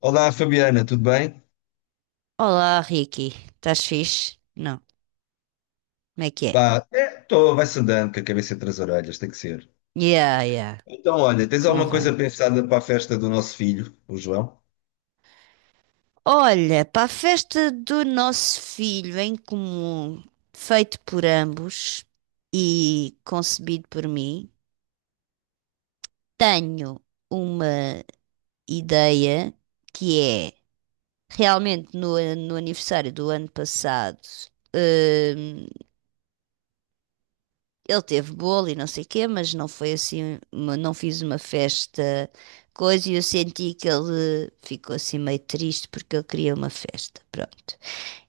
Olá, Fabiana, tudo bem? Olá, Ricky. Estás fixe? Não. Como é que é? Pá, é, tô, vai-se andando com a cabeça entre as orelhas, tem que ser. Yeah, yeah. Então, olha, tens alguma coisa Convém. pensada para a festa do nosso filho, o João? Olha, para a festa do nosso filho em comum, feito por ambos e concebido por mim, tenho uma ideia que é realmente no aniversário do ano passado. hum, Ele teve bolo e não sei o quê, mas não foi assim, não fiz uma festa coisa e eu senti que ele ficou assim meio triste porque ele queria uma festa, pronto.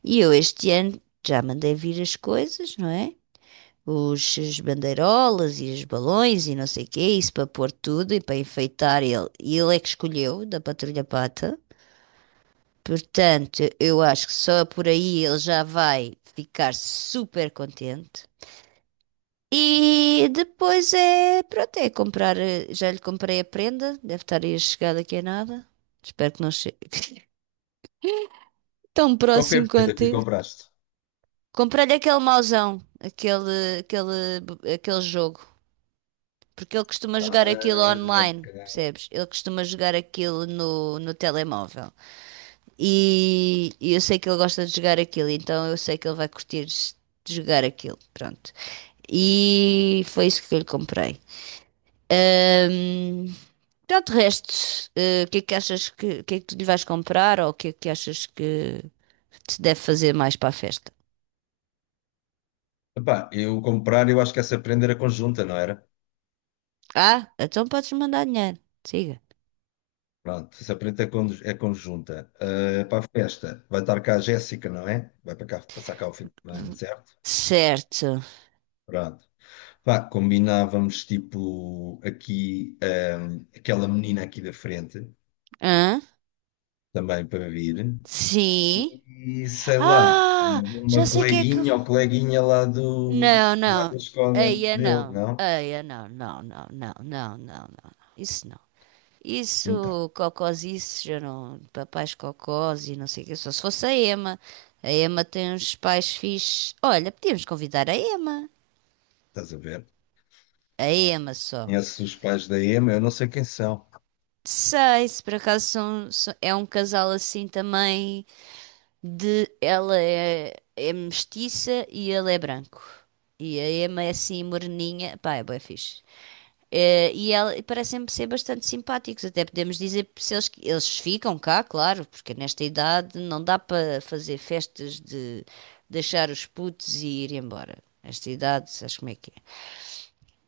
E eu este ano já mandei vir as coisas, não é? As bandeirolas e os balões e não sei o quê, isso para pôr tudo e para enfeitar ele. E ele é que escolheu, da Patrulha Pata. Portanto, eu acho que só por aí ele já vai ficar super contente. E depois é, pronto, é comprar, já lhe comprei a prenda, deve estar aí a chegar daqui a nada. Espero que não chegue tão Qual foi a próximo prenda quanto que lhe é. compraste? Comprei-lhe aquele mauzão, aquele jogo, porque ele costuma Ah, jogar aquilo ok. online, percebes? Ele costuma jogar aquilo no telemóvel. E eu sei que ele gosta de jogar aquilo, então eu sei que ele vai curtir de jogar aquilo, pronto. E foi isso que eu lhe comprei. Ahm, pronto, de resto, o que é que achas o que é que tu lhe vais comprar ou o que é que achas que se deve fazer mais para a festa? Epá, eu comprar, eu acho que essa prenda era conjunta, não era? Ah, então podes mandar dinheiro. Siga. Pronto, essa prenda é conjunta. Ah, para a festa, vai estar cá a Jéssica, não é? Vai para cá, passar cá o fim de semana, certo? Certo. Pronto. Pá, combinávamos tipo aqui, ah, aquela menina aqui da frente. Hã? Também para vir. Sim. E sei lá, Ah, já uma sei quem é que eu coleguinha vou. ou coleguinha lá Não, não. da escola Eia, dele, não. não? Eia, não, não, não, não, não, não, não. Isso não. Então, Isso, cocosices, já não, papais cocós e não sei o quê, só se fosse a Ema. A Ema tem uns pais fixes. Olha, podíamos convidar a Ema. estás a ver? A Ema só. Conheces os pais da Ema, eu não sei quem são. Sei, se por acaso é um casal assim também de... Ela é mestiça e ele é branco. E a Emma é assim moreninha. Pá, é bué fixe. E parecem-me ser bastante simpáticos. Até podemos dizer se eles ficam cá, claro, porque nesta idade não dá para fazer festas de deixar os putos e ir embora. Nesta idade, sabes como é que é?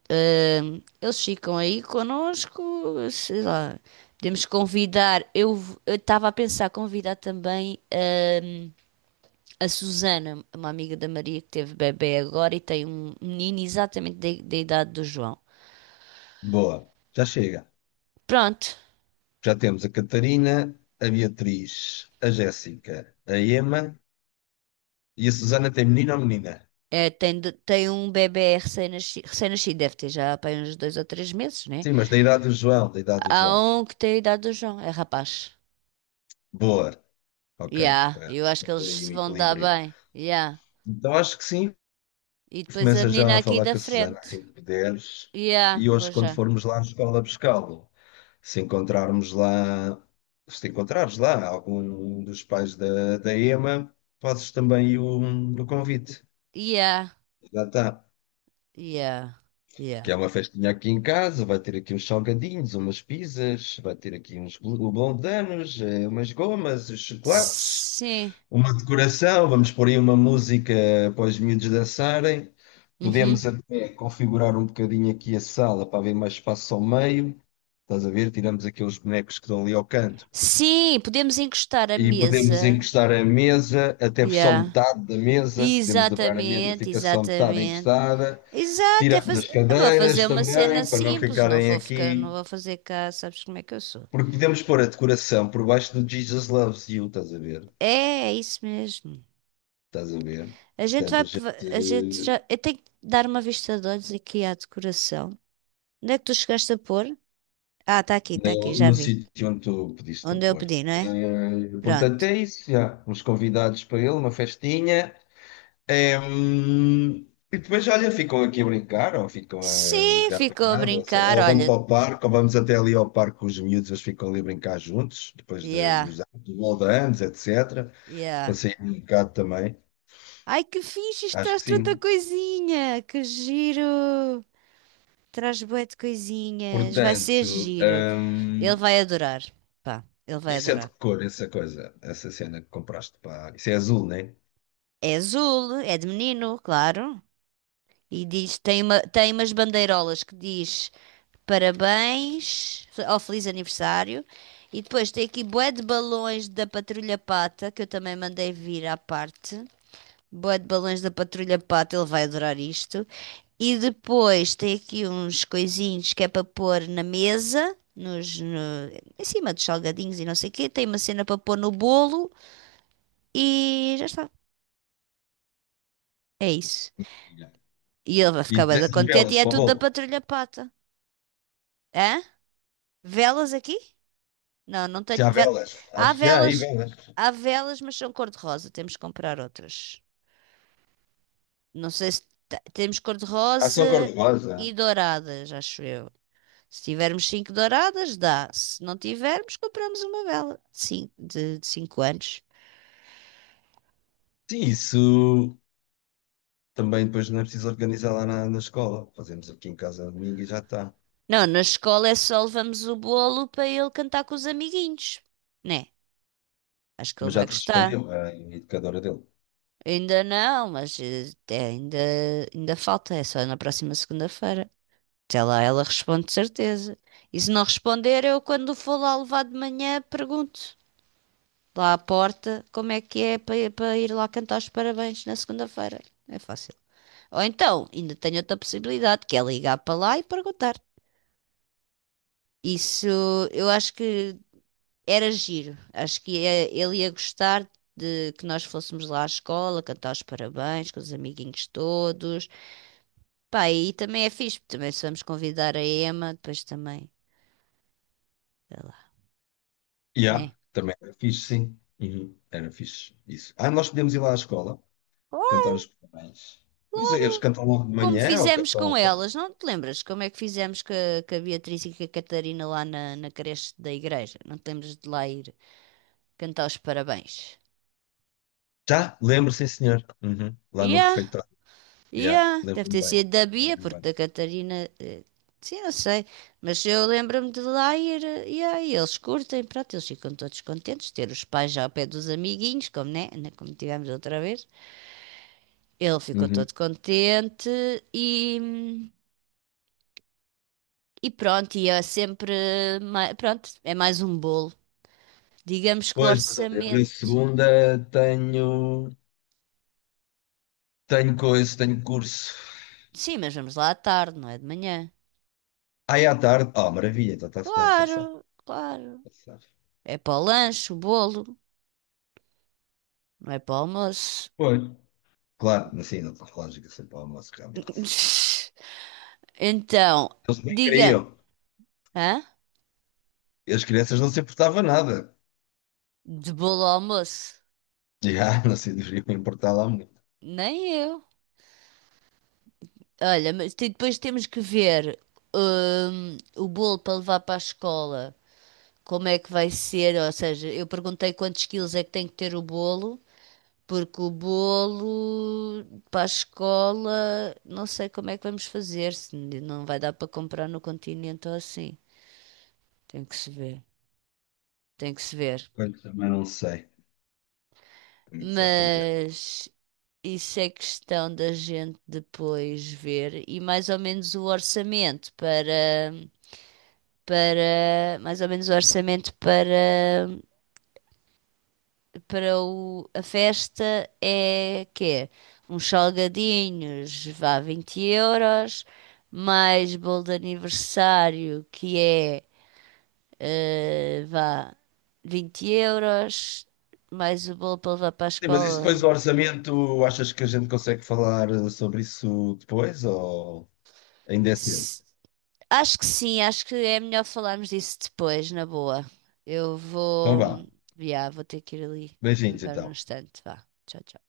Eles ficam aí connosco, sei lá. Podemos convidar. Eu estava a pensar convidar também a Susana, uma amiga da Maria que teve bebê agora e tem um menino exatamente da idade do João. Boa, já chega. Pronto, Já temos a Catarina, a Beatriz, a Jéssica, a Ema e a Susana tem menino ou menina? é, tem, tem um bebê recém-nascido, deve ter já pá, uns dois ou três meses, né? Sim, mas da idade do João, da idade do Há João. um que tem a idade do João, é rapaz. Boa, ok, Yeah, para eu acho para que ter eles aí um se vão dar equilíbrio. bem. Yeah. Então acho que sim, E depois a começa já menina a aqui falar da com a Susana frente. assim que puderes. Yeah, E hoje, vou quando já. formos lá à escola buscá-lo, se encontrarmos lá, se te encontrares lá algum dos pais da Ema, fazes também o convite. Yeah, Já está. yeah, yeah. Que é uma festinha aqui em casa, vai ter aqui uns salgadinhos, umas pizzas, vai ter aqui uns blondanos, umas gomas, uns chocolates. Sim. Uma decoração, vamos pôr aí uma música para os miúdos dançarem. Uhum. Podemos até configurar um bocadinho aqui a sala para haver mais espaço ao meio. Estás a ver? Tiramos aqueles bonecos que estão ali ao canto. Sim, podemos encostar a E podemos mesa. encostar a mesa, até só Yeah. metade da mesa. Podemos dobrar a mesa, Exatamente, fica só metade exatamente. encostada. Exato, é Tiramos faz... as eu vou fazer cadeiras uma cena também, para não simples, não ficarem vou ficar, não aqui. vou fazer cá, sabes como é que eu sou. Porque podemos pôr a decoração por baixo do Jesus Loves You, estás a ver? É, é isso mesmo. Estás a ver? A gente vai, Portanto, a gente a gente já, eu tenho que dar uma vista de olhos aqui à decoração. Onde é que tu chegaste a pôr? Ah, está aqui, no, já no vi. sítio onde tu pediste para Onde eu pôr. pedi, não é? Portanto, Pronto. é isso, já. Uns convidados para ele, uma festinha. Eh, hum, e depois, olha, ficam aqui a brincar, ou ficam a Sim, jogar ficou a apanhado, ou, sei lá, brincar, ou vão olha. para o parque, ou vamos até ali ao parque com os miúdos, eles ficam ali a brincar juntos, depois Yeah, dos anos, do bolo de anos, etc. Para yeah. sair um bocado também. Ai, que fixe, isto Acho traz que tanta sim. coisinha, que giro. Traz bué de coisinhas, vai ser Portanto, giro. Ele vai adorar. Pá, ele vai isso é de adorar. que cor, essa coisa, essa cena que compraste para. Isso é azul, né? É azul, é de menino, claro. E diz, tem umas bandeirolas que diz parabéns ou feliz aniversário. E depois tem aqui bué de balões da Patrulha Pata, que eu também mandei vir à parte. Bué de balões da Patrulha Pata, ele vai adorar isto. E depois tem aqui uns coisinhos que é para pôr na mesa, nos, no- em cima dos salgadinhos e não sei o quê. Tem uma cena para pôr no bolo e já está. É isso. Yeah. E ele vai ficar E bem tens da as contente e velas é para o tudo da bolo. Patrulha Pata. Hã? Velas aqui? Não, não Se tenho. há velas, Há acho que há aí velas, velas. há velas, mas são cor-de-rosa. Temos que comprar outras. Não sei se temos Ah, são cor-de-rosa cor-de-rosa. e douradas, acho eu. Se tivermos 5 douradas, dá. Se não tivermos, compramos uma vela de cinco, de 5 anos. Sim, isso também depois não é preciso organizar lá na escola. Fazemos aqui em casa domingo e já está. Não, na escola é só levamos o bolo para ele cantar com os amiguinhos, né? Acho que ele Mas vai já te respondeu gostar. a educadora dele. Ainda não, mas ainda falta, é só na próxima segunda-feira. Até lá ela responde de certeza. E se não responder, eu quando for lá levar de manhã pergunto lá à porta como é que é para ir lá cantar os parabéns na segunda-feira. É fácil. Ou então, ainda tenho outra possibilidade, que é ligar para lá e perguntar. Isso eu acho que era giro. Acho que ele ia gostar de que nós fôssemos lá à escola, cantar os parabéns com os amiguinhos todos. Pá, e também é fixe, porque também se vamos convidar a Emma, depois também, sei lá, E há, né? também era fixe, sim. Uhum. Era fixe, isso. Ah, nós podemos ir lá à escola, cantar Claro, os parabéns. Mas eles claro. cantam logo de Como manhã ou fizemos cantam à com tarde? elas, não te lembras como é que fizemos com a Beatriz e com a Catarina na creche da igreja? Não te lembras de lá ir cantar os parabéns? Já, lembro, sim, senhor. Uhum. Lá no Yeah, refeitório. Já, yeah. Deve lembro-me ter bem. sido da Bia, Lembro-me porque bem. da Catarina, sim, não sei. Mas eu lembro-me de lá ir, yeah, e eles curtem, pronto, eles ficam todos contentes, ter os pais já ao pé dos amiguinhos, como, né? Como tivemos outra vez. Ele ficou Uhum. todo contente e, e pronto, e é sempre, pronto, é mais um bolo. Digamos que o Pois, mas olha, eu na orçamento. segunda tenho. Tenho coisa, tenho curso. Sim, mas vamos lá à tarde, não é de manhã. Aí à tarde. Ah, maravilha, então está-se bem, está safe. Claro, claro. Está safe. É para o lanche, o bolo, não é para o almoço. Pois. Claro, assim não tem lógica sempre ao almoço, realmente. Então, Eles nem diga-me, queriam. hã? E as crianças não se importavam nada. De bolo ao almoço? Já, não se deveriam importar lá muito. Nem eu. Olha, mas depois temos que ver o bolo para levar para a escola. Como é que vai ser, ou seja, eu perguntei quantos quilos é que tem que ter o bolo, porque o bolo para a escola, não sei como é que vamos fazer, se não vai dar para comprar no continente ou assim. Tem que se ver, tem que se ver. Portanto, também não sei como é que se vai fazer. Mas isso é questão da gente depois ver e mais ou menos o orçamento para a festa é quê? Uns salgadinhos, vá 20 euros, mais bolo de aniversário, que é, vá 20 euros, mais o bolo para levar para a Sim, mas isso depois do escola. orçamento, achas que a gente consegue falar sobre isso depois ou ainda é cedo? S- Acho que sim, acho que é melhor falarmos disso depois, na boa. Eu Então vou, vá. já, vou ter que ir ali, Beijinhos agora no então. instante, vá. Tchau, tchau.